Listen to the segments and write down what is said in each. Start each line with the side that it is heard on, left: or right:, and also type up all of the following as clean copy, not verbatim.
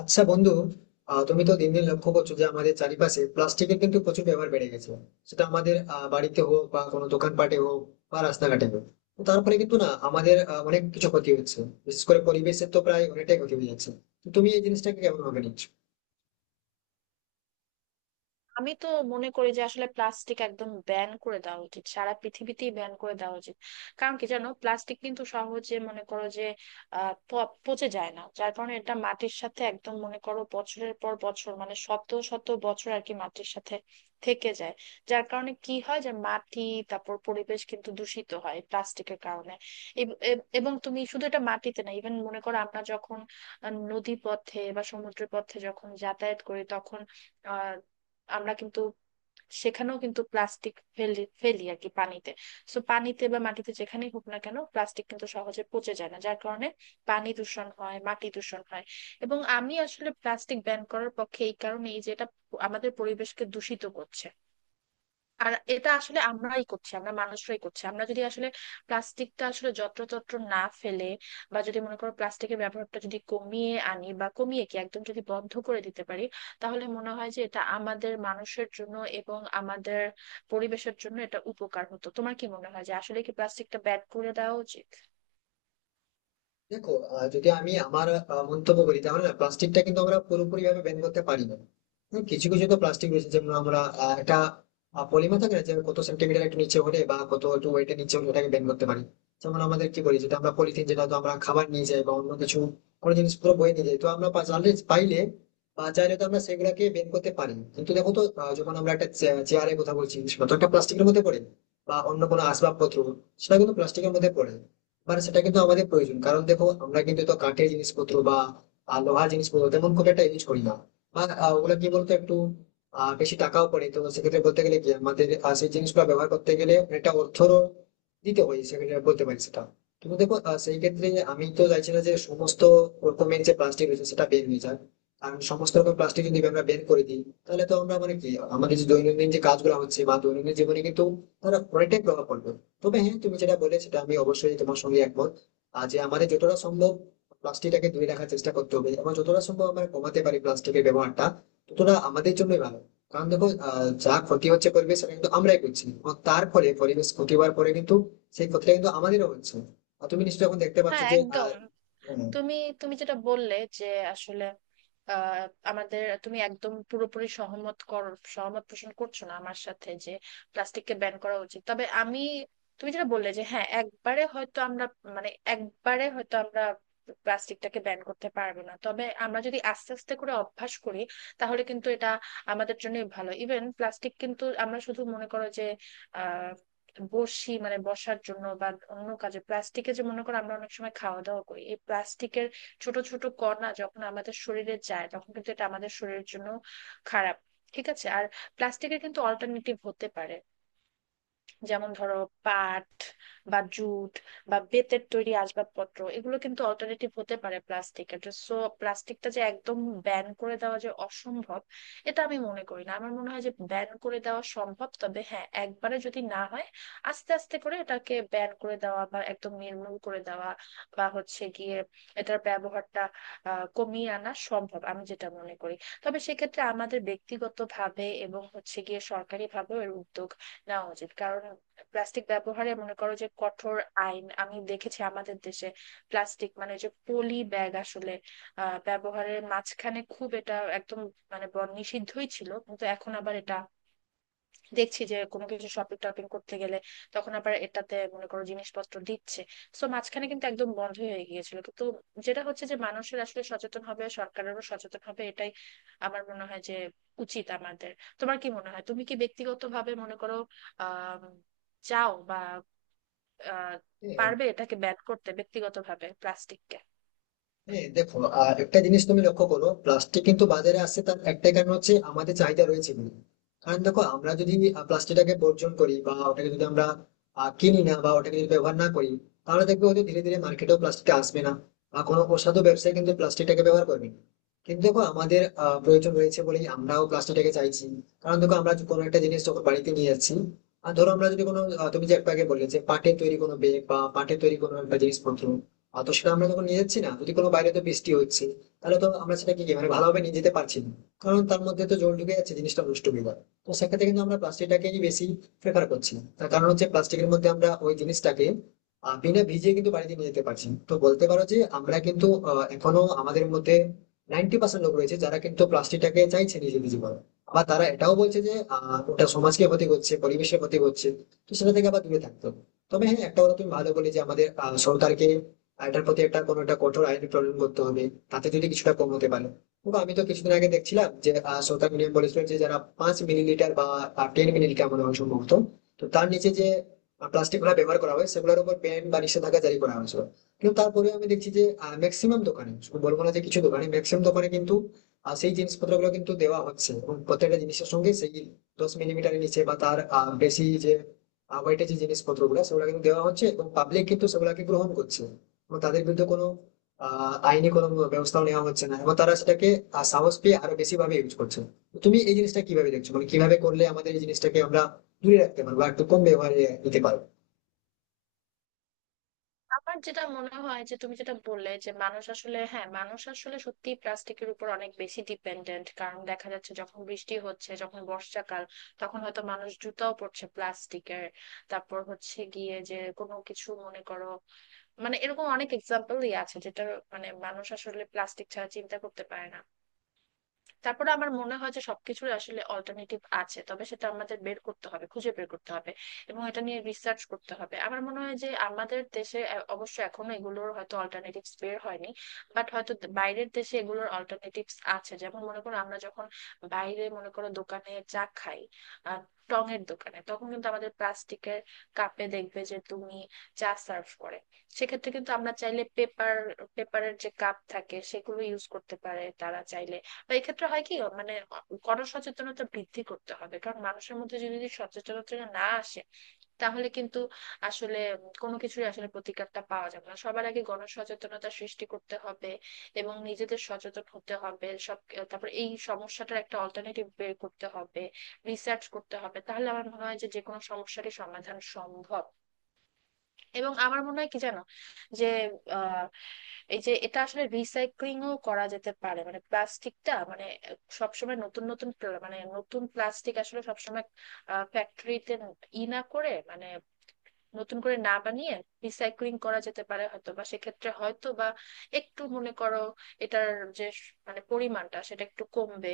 left: আচ্ছা বন্ধু। তুমি তো দিন দিন লক্ষ্য করছো যে আমাদের চারিপাশে প্লাস্টিকের কিন্তু প্রচুর ব্যবহার বেড়ে গেছে। সেটা আমাদের বাড়িতে হোক বা কোনো দোকানপাটে হোক বা রাস্তাঘাটে হোক। তো তারপরে কিন্তু না আমাদের অনেক কিছু ক্ষতি হচ্ছে, বিশেষ করে পরিবেশের তো প্রায় অনেকটাই ক্ষতি হয়ে যাচ্ছে। তো তুমি এই জিনিসটাকে কেমন ভাবে নিচ্ছ?
right: আমি তো মনে করি যে আসলে প্লাস্টিক একদম ব্যান করে দেওয়া উচিত, সারা পৃথিবীতেই ব্যান করে দেওয়া উচিত। কারণ কি জানো, প্লাস্টিক কিন্তু সহজে মনে করো যে পচে যায় না, যার কারণে এটা মাটির সাথে একদম মনে করো বছরের পর বছর, মানে শত শত বছর আর কি মাটির সাথে থেকে যায়। যার কারণে কি হয় যে মাটি, তারপর পরিবেশ কিন্তু দূষিত হয় প্লাস্টিকের কারণে। এবং তুমি শুধু এটা মাটিতে না, ইভেন মনে করো আমরা যখন নদী পথে বা সমুদ্র পথে যখন যাতায়াত করি তখন আহ আমরা কিন্তু সেখানেও কিন্তু প্লাস্টিক ফেলি ফেলি আর কি পানিতে। সো পানিতে বা মাটিতে যেখানেই হোক না কেন, প্লাস্টিক কিন্তু সহজে পচে যায় না, যার কারণে পানি দূষণ হয়, মাটি দূষণ হয়। এবং আমি আসলে প্লাস্টিক ব্যান করার পক্ষে এই কারণে, এই যে এটা আমাদের পরিবেশকে দূষিত করছে। আর এটা আসলে আমরাই করছি, আমরা মানুষরাই করছি। আমরা যদি আসলে প্লাস্টিকটা আসলে যত্রতত্র না ফেলে বা যদি মনে করো প্লাস্টিকের ব্যবহারটা যদি কমিয়ে আনি বা কমিয়ে কি একদম যদি বন্ধ করে দিতে পারি, তাহলে মনে হয় যে এটা আমাদের মানুষের জন্য এবং আমাদের পরিবেশের জন্য এটা উপকার হতো। তোমার কি মনে হয় যে আসলে কি প্লাস্টিকটা ব্যান করে দেওয়া উচিত?
left: দেখো, যদি আমি আমার মন্তব্য করি তাহলে না প্লাস্টিকটা কিন্তু আমরা পুরোপুরি ভাবে ব্যান করতে পারি না। কিছু কিছু তো প্লাস্টিক রয়েছে, যেমন আমরা একটা পলিমার থাকে না যে কত সেন্টিমিটার একটু নিচে হলে বা কত একটু ওয়েটের নিচে হলে ওটাকে ব্যান করতে পারি। যেমন আমাদের কি করি যেটা আমরা পলিথিন, যেটা তো আমরা খাবার নিয়ে যাই বা অন্য কিছু কোনো জিনিস পুরো বয়ে নিয়ে যাই, তো আমরা জানলে পাইলে বা চাইলে তো আমরা সেগুলাকে ব্যান করতে পারি। কিন্তু দেখো তো যখন আমরা একটা চেয়ারের কথা বলছি, সেটা তো একটা প্লাস্টিকের মধ্যে পড়ে, বা অন্য কোনো আসবাবপত্র সেটা কিন্তু প্লাস্টিকের মধ্যে পড়ে। মানে সেটা কিন্তু আমাদের প্রয়োজন, কারণ দেখো আমরা কিন্তু তো কাঠের জিনিসপত্র বা লোহার জিনিসপত্র তেমন খুব একটা ইউজ করি না, বা ওগুলো কি বলতো একটু বেশি টাকাও পড়ে। তো সেক্ষেত্রে বলতে গেলে কি আমাদের সেই জিনিসগুলো ব্যবহার করতে গেলে অনেকটা অর্থরও দিতে হয়, সেক্ষেত্রে বলতে পারি সেটা। কিন্তু দেখো সেই ক্ষেত্রে আমি তো চাইছি না যে সমস্ত রকমের যে প্লাস্টিক রয়েছে সেটা বের হয়ে যায়। কারণ সমস্ত রকম প্লাস্টিক যদি আমরা বের করে দিই তাহলে তো আমরা মানে কি আমাদের যে দৈনন্দিন যে কাজগুলো হচ্ছে বা দৈনন্দিন জীবনে কিন্তু তারা অনেকটাই প্রভাব পড়বে। তবে হ্যাঁ, তুমি যেটা বলে সেটা আমি অবশ্যই তোমার সঙ্গে একমত। আর যে আমাদের যতটা সম্ভব প্লাস্টিকটাকে দূরে রাখার চেষ্টা করতে হবে, এবং যতটা সম্ভব আমরা কমাতে পারি প্লাস্টিকের ব্যবহারটা ততটা আমাদের জন্যই ভালো। কারণ দেখো যা ক্ষতি হচ্ছে পরিবেশ, সেটা কিন্তু আমরাই করছি, এবং তার ফলে পরিবেশ ক্ষতি হওয়ার পরে কিন্তু সেই ক্ষতিটা কিন্তু আমাদেরও হচ্ছে। আর তুমি নিশ্চয়ই এখন দেখতে পাচ্ছ
right: হ্যাঁ
left: যে
right: একদম। তুমি তুমি যেটা বললে যে আসলে আহ, আমাদের তুমি একদম পুরোপুরি সহমত কর, সহমত পোষণ করছো না আমার সাথে যে প্লাস্টিককে ব্যান করা উচিত। তবে আমি, তুমি যেটা বললে যে হ্যাঁ একবারে হয়তো আমরা, মানে একবারে হয়তো আমরা প্লাস্টিকটাকে ব্যান করতে পারবো না, তবে আমরা যদি আস্তে আস্তে করে অভ্যাস করি, তাহলে কিন্তু এটা আমাদের জন্যই ভালো। ইভেন প্লাস্টিক কিন্তু আমরা শুধু মনে করো যে বসি, মানে বসার জন্য বা অন্য কাজে প্লাস্টিকে যে মনে করো আমরা অনেক সময় খাওয়া দাওয়া করি, এই প্লাস্টিকের ছোট ছোট কণা যখন আমাদের শরীরে যায় তখন কিন্তু এটা আমাদের শরীরের জন্য খারাপ। ঠিক আছে, আর প্লাস্টিকের কিন্তু অল্টারনেটিভ হতে পারে, যেমন ধরো পাট বা জুট বা বেতের তৈরি আসবাবপত্র, এগুলো কিন্তু অল্টারনেটিভ হতে পারে প্লাস্টিকের। সো প্লাস্টিকটা যে একদম ব্যান করে দেওয়া যে অসম্ভব, এটা আমি মনে করি না। আমার মনে হয় যে ব্যান করে দেওয়া সম্ভব, তবে হ্যাঁ একবারে যদি না হয়, আস্তে আস্তে করে এটাকে ব্যান করে দেওয়া বা একদম নির্মূল করে দেওয়া বা হচ্ছে গিয়ে এটার ব্যবহারটা কমিয়ে আনা সম্ভব, আমি যেটা মনে করি। তবে সেক্ষেত্রে আমাদের ব্যক্তিগতভাবে এবং হচ্ছে গিয়ে সরকারি ভাবেও এর উদ্যোগ নেওয়া উচিত। কারণ প্লাস্টিক ব্যবহারে মনে করো যে কঠোর আইন আমি দেখেছি, আমাদের দেশে প্লাস্টিক মানে যে পলি ব্যাগ আসলে ব্যবহারের মাঝখানে খুব এটা একদম, মানে নিষিদ্ধই ছিল, কিন্তু এখন আবার এটা দেখছি যে কোনো কিছু শপিং টপিং করতে গেলে তখন আবার এটাতে মনে করো জিনিসপত্র দিচ্ছে। তো মাঝখানে কিন্তু একদম বন্ধ হয়ে গিয়েছিল, কিন্তু যেটা হচ্ছে যে মানুষের আসলে সচেতন হবে, সরকারেরও সচেতন হবে, এটাই আমার মনে হয় যে উচিত আমাদের। তোমার কি মনে হয়, তুমি কি ব্যক্তিগতভাবে মনে করো আহ চাও বা আহ
left: হ্যাঁ,
right: পারবে এটাকে ব্যান করতে ব্যক্তিগতভাবে প্লাস্টিককে?
left: হ্যাঁ দেখো, একটা জিনিস তুমি লক্ষ্য করো প্লাস্টিক কিন্তু বাজারে আসছে তার একটাই কারণ হচ্ছে আমাদের চাহিদা রয়েছে বলে। কারণ দেখো আমরা যদি প্লাস্টিকটাকে বর্জন করি বা ওটাকে যদি আমরা কিনি না বা ওটাকে যদি ব্যবহার না করি, তাহলে দেখবে হয়তো ধীরে ধীরে মার্কেটেও প্লাস্টিক আসবে না বা কোনো অসাধু ব্যবসায়ী কিন্তু প্লাস্টিকটাকে ব্যবহার করবে না। কিন্তু দেখো আমাদের প্রয়োজন রয়েছে বলেই আমরাও প্লাস্টিকটাকে চাইছি। কারণ দেখো আমরা যে কোনো একটা জিনিস যখন বাড়িতে নিয়ে যাচ্ছি, আর ধরো আমরা যদি কোনো তুমি যে একটু আগে বললে যে পাটের তৈরি কোনো ব্যাগ বা পাটের তৈরি কোনো একটা জিনিসপত্র, আর তো সেটা আমরা যখন নিয়ে যাচ্ছি না যদি কোনো বাইরে তো বৃষ্টি হচ্ছে, তাহলে তো আমরা সেটা কি মানে ভালোভাবে নিয়ে যেতে পারছি না, কারণ তার মধ্যে তো জল ঢুকে যাচ্ছে জিনিসটা নষ্ট হয়ে যাবে। তো সেক্ষেত্রে কিন্তু আমরা প্লাস্টিকটাকেই বেশি প্রেফার করছি, তার কারণ হচ্ছে প্লাস্টিকের মধ্যে আমরা ওই জিনিসটাকে বিনা ভিজিয়ে কিন্তু বাড়িতে নিয়ে যেতে পারছি। তো বলতে পারো যে আমরা কিন্তু এখনো আমাদের মধ্যে 90% লোক রয়েছে যারা কিন্তু প্লাস্টিকটাকে চাইছে নিজে নিজে করা। আবার তারা এটাও বলছে যে ওটা সমাজকে ক্ষতি করছে পরিবেশের ক্ষতি করছে, তো সেটা থেকে আবার দূরে থাকতে হবে। তবে হ্যাঁ, একটা কথা তুমি ভালো বলে যে আমাদের সরকারকে এটার প্রতি একটা কোনো একটা কঠোর আইনি প্রণয়ন করতে হবে, তাতে যদি কিছুটা কম হতে পারে। তবু আমি তো কিছুদিন আগে দেখছিলাম যে সরকার নিয়ম বলেছিল যে যারা 5 মিলিলিটার বা 10 মিলিলিটার মনে হয় সম্ভবত, তো তার নিচে যে প্লাস্টিক গুলা ব্যবহার করা হয় সেগুলোর উপর ব্যান বা নিষেধাজ্ঞা জারি করা হয়েছিল। কিন্তু তারপরে আমি দেখছি যে ম্যাক্সিমাম দোকানে, শুধু বলবো না যে কিছু দোকানে, ম্যাক্সিমাম দোকানে কিন্তু সেই জিনিসপত্র গুলো কিন্তু দেওয়া হচ্ছে, এবং প্রত্যেকটা জিনিসের সঙ্গে সেই 10 মিলিমিটারের নিচে বা তার বেশি যে ওয়েটের যে জিনিসপত্র গুলো সেগুলো কিন্তু দেওয়া হচ্ছে এবং পাবলিক কিন্তু সেগুলাকে গ্রহণ করছে। এবং তাদের বিরুদ্ধে কোনো আইনি কোনো ব্যবস্থাও নেওয়া হচ্ছে না, এবং তারা সেটাকে সাহস পেয়ে আরো বেশি ভাবে ইউজ করছে। তো তুমি এই জিনিসটা কিভাবে দেখছো, মানে কিভাবে করলে আমাদের এই জিনিসটাকে আমরা দূরে রাখতে পারবো বা একটু কম ব্যবহারে নিতে পারবো?
right: আমার যেটা মনে হয় যে তুমি যেটা বললে যে মানুষ আসলে, হ্যাঁ মানুষ আসলে সত্যি প্লাস্টিকের উপর অনেক বেশি ডিপেন্ডেন্ট, কারণ দেখা যাচ্ছে যখন বৃষ্টি হচ্ছে, যখন বর্ষাকাল, তখন হয়তো মানুষ জুতাও পরছে প্লাস্টিকের। তারপর হচ্ছে গিয়ে যে কোনো কিছু মনে করো, মানে এরকম অনেক এক্সাম্পলই আছে যেটা, মানে মানুষ আসলে প্লাস্টিক ছাড়া চিন্তা করতে পারে না। তারপরে আমার মনে হয় যে সবকিছুর আসলে অল্টারনেটিভ আছে, তবে সেটা আমাদের বের করতে হবে, খুঁজে বের করতে হবে এবং এটা নিয়ে রিসার্চ করতে হবে। আমার মনে হয় যে আমাদের দেশে অবশ্য এখনো এগুলোর হয়তো অল্টারনেটিভস বের হয়নি, বাট হয়তো বাইরের দেশে এগুলোর অল্টারনেটিভস আছে। যেমন মনে করো আমরা যখন বাইরে মনে করো দোকানে চা খাই, আহ টং এর দোকানে, তখন কিন্তু আমাদের প্লাস্টিকের কাপে দেখবে যে তুমি চা সার্ভ করে। সেক্ষেত্রে কিন্তু আমরা চাইলে পেপার, পেপারের যে কাপ থাকে সেগুলো ইউজ করতে পারে তারা চাইলে। বা এক্ষেত্রে হয় কি, মানে গণসচেতনতা বৃদ্ধি করতে হবে, কারণ মানুষের মধ্যে যদি সচেতনতা না আসে তাহলে কিন্তু আসলে কোনো কিছুই আসলে প্রতিকারটা পাওয়া যাবে না। সবার আগে গণসচেতনতা সৃষ্টি করতে হবে এবং নিজেদের সচেতন হতে হবে সব। তারপর এই সমস্যাটার একটা অল্টারনেটিভ বের করতে হবে, রিসার্চ করতে হবে, তাহলে আমার মনে হয় যে যে কোনো সমস্যারই সমাধান সম্ভব। এবং আমার মনে হয় কি জানো, যে আহ এই যে এটা আসলে রিসাইক্লিংও করা যেতে পারে, মানে প্লাস্টিকটা, মানে সবসময় নতুন নতুন প্ল- মানে নতুন প্লাস্টিক আসলে সবসময় ফ্যাক্টরিতে ই না করে, মানে নতুন করে না বানিয়ে রিসাইক্লিং করা যেতে পারে, হয়তো বা সেক্ষেত্রে হয়তো বা একটু মনে করো এটার যে মানে পরিমাণটা সেটা একটু কমবে।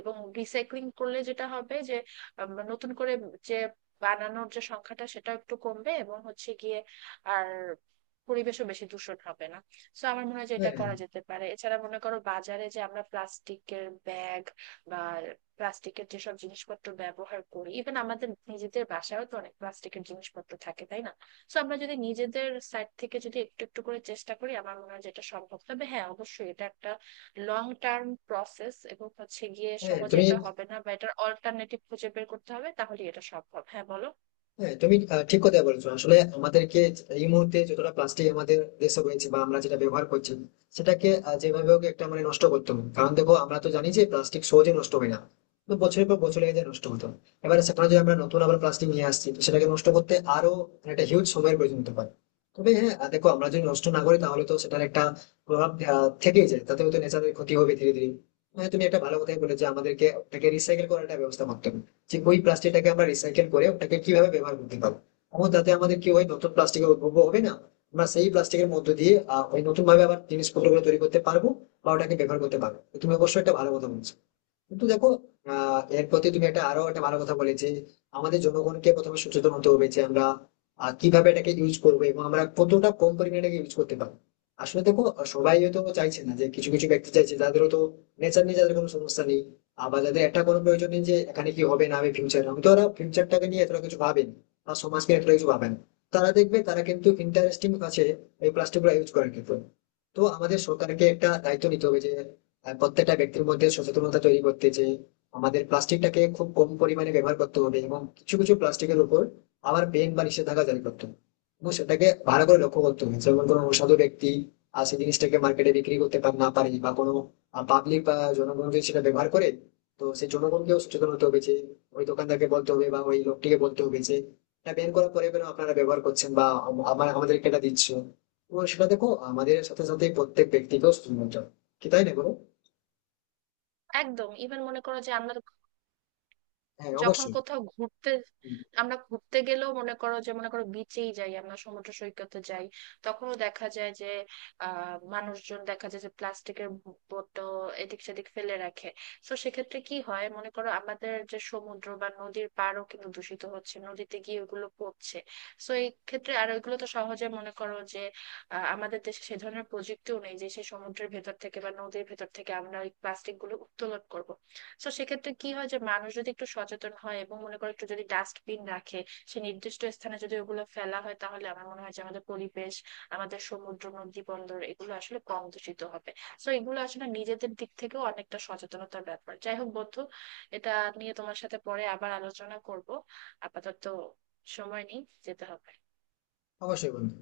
right: এবং রিসাইক্লিং করলে যেটা হবে যে নতুন করে যে বানানোর যে সংখ্যাটা সেটা একটু কমবে এবং হচ্ছে গিয়ে আর পরিবেশও বেশি দূষণ হবে না। তো আমার মনে হয় যে
left: হ্যাঁ।
right: এটা করা যেতে পারে। এছাড়া মনে করো বাজারে যে আমরা প্লাস্টিকের ব্যাগ বা প্লাস্টিকের যেসব জিনিসপত্র ব্যবহার করি, ইভেন আমাদের নিজেদের বাসায়ও তো অনেক প্লাস্টিকের জিনিসপত্র থাকে, তাই না? তো আমরা যদি নিজেদের সাইড থেকে যদি একটু একটু করে চেষ্টা করি, আমার মনে হয় যেটা সম্ভব। তবে হ্যাঁ অবশ্যই এটা একটা লং টার্ম প্রসেস এবং হচ্ছে গিয়ে
left: হ্যাঁ
right: সহজে
left: তুমি
right: এটা হবে না, বা এটার অল্টারনেটিভ খুঁজে বের করতে হবে, তাহলে এটা সম্ভব। হ্যাঁ বলো।
left: হ্যাঁ তুমি ঠিক কথা বলেছো। আসলে আমাদেরকে এই মুহূর্তে যতটা প্লাস্টিক আমাদের দেশে রয়েছে বা আমরা যেটা ব্যবহার করছি সেটাকে যেভাবে হোক একটা মানে নষ্ট করতে হবে, কারণ দেখো আমরা তো জানি যে প্লাস্টিক সহজে নষ্ট হয় না, তো বছরের পর বছর লেগে যায় নষ্ট হতো। এবারে সেখানে যদি আমরা নতুন আবার প্লাস্টিক নিয়ে আসছি, তো সেটাকে নষ্ট করতে আরো মানে একটা হিউজ সময়ের প্রয়োজন হতে পারে। তবে হ্যাঁ, দেখো আমরা যদি নষ্ট না করি তাহলে তো সেটার একটা প্রভাব থেকেই যায়, তাতে হয়তো নেচারের ক্ষতি হবে ধীরে ধীরে। হ্যাঁ তুমি একটা ভালো কথাই বলে যে আমাদেরকে ওটাকে রিসাইকেল করার একটা ব্যবস্থা করতে হবে, যে ওই প্লাস্টিকটাকে আমরা রিসাইকেল করে ওটাকে কিভাবে ব্যবহার করতে পারবো, এবং তাতে আমাদের কি হয় নতুন প্লাস্টিকের উদ্ভব হবে না। আমরা সেই প্লাস্টিকের মধ্য দিয়ে ওই নতুন ভাবে আবার জিনিসপত্র গুলো তৈরি করতে পারবো বা ওটাকে ব্যবহার করতে পারবো। তো তুমি অবশ্যই একটা ভালো কথা বলছো। কিন্তু দেখো এর প্রতি তুমি একটা আরো একটা ভালো কথা বলেছে। আমাদের জনগণকে প্রথমে সচেতন হতে হবে যে আমরা কিভাবে এটাকে ইউজ করবো এবং আমরা কতটা কম পরিমাণে এটাকে ইউজ করতে পারবো। আসলে দেখো সবাই হয়তো চাইছে না, যে কিছু কিছু ব্যক্তি চাইছে যাদের তো নেচার নিয়ে যাদের কোনো সমস্যা নেই। আবার যাদের একটা কোনো প্রয়োজন নেই যে এখানে কি হবে না হবে ফিউচার, আমি তো ওরা ফিউচারটাকে নিয়ে এতটা কিছু ভাবেন বা সমাজকে এতটা কিছু ভাবেন। তারা দেখবে তারা কিন্তু ইন্টারেস্টিং আছে এই প্লাস্টিক গুলো ইউজ করার ক্ষেত্রে। তো আমাদের সরকারকে একটা দায়িত্ব নিতে হবে যে প্রত্যেকটা ব্যক্তির মধ্যে সচেতনতা তৈরি করতে, যে আমাদের প্লাস্টিকটাকে খুব কম পরিমাণে ব্যবহার করতে হবে এবং কিছু কিছু প্লাস্টিকের উপর আবার বেন বা নিষেধাজ্ঞা জারি করতে হবে। এবং সেটাকে ভালো করে লক্ষ্য করতে হবে, যেমন কোনো অসাধু ব্যক্তি আর সেই জিনিসটাকে মার্কেটে বিক্রি করতে পার না পারে, বা কোনো পাবলিক বা জনগণ যদি সেটা ব্যবহার করে তো সেই জনগণকেও সচেতন হতে হবে যে ওই দোকানদারকে বলতে হবে বা ওই লোকটিকে বলতে হবে যে এটা বের করার পরে কেন আপনারা ব্যবহার করছেন বা আমার আমাদেরকে এটা দিচ্ছ। তো সেটা দেখো আমাদের সাথে সাথে প্রত্যেক ব্যক্তিকেও সচেতন হতে হবে, কি তাই না বলো?
right: একদম। ইভেন মনে করো যে আমরা তো
left: হ্যাঁ
right: যখন
left: অবশ্যই।
right: কোথাও ঘুরতে,
left: হুম,
right: আমরা ঘুরতে গেলেও মনে করো যে, মনে করো বিচেই যাই, আমরা সমুদ্র সৈকতে যাই, তখনও দেখা যায় যে মানুষজন দেখা যায় যে প্লাস্টিকের বোতল এদিক সেদিক ফেলে রাখে। তো সেক্ষেত্রে কি হয় মনে করো, আমাদের যে সমুদ্র বা নদীর পাড়ও কিন্তু দূষিত হচ্ছে, নদীতে গিয়ে ওগুলো পড়ছে। তো এই ক্ষেত্রে আর ওইগুলো তো সহজে মনে করো যে, আমাদের দেশে সে ধরনের প্রযুক্তিও নেই যে সেই সমুদ্রের ভেতর থেকে বা নদীর ভেতর থেকে আমরা ওই প্লাস্টিক গুলো উত্তোলন করব। তো সেক্ষেত্রে কি হয় যে মানুষ যদি একটু সচেতন হয় এবং মনে করো একটু যদি ডাস্টবিন রাখে, সে নির্দিষ্ট স্থানে যদি ওগুলো ফেলা হয়, তাহলে আমার মনে হয় যে আমাদের পরিবেশ, আমাদের সমুদ্র, নদী, বন্দর এগুলো আসলে কম দূষিত হবে। তো এগুলো আসলে নিজেদের দিক থেকেও অনেকটা সচেতনতার ব্যাপার। যাই হোক বন্ধু, এটা নিয়ে তোমার সাথে পরে আবার আলোচনা করব। আপাতত সময় নেই, যেতে হবে।
left: অবশ্যই বন্ধু।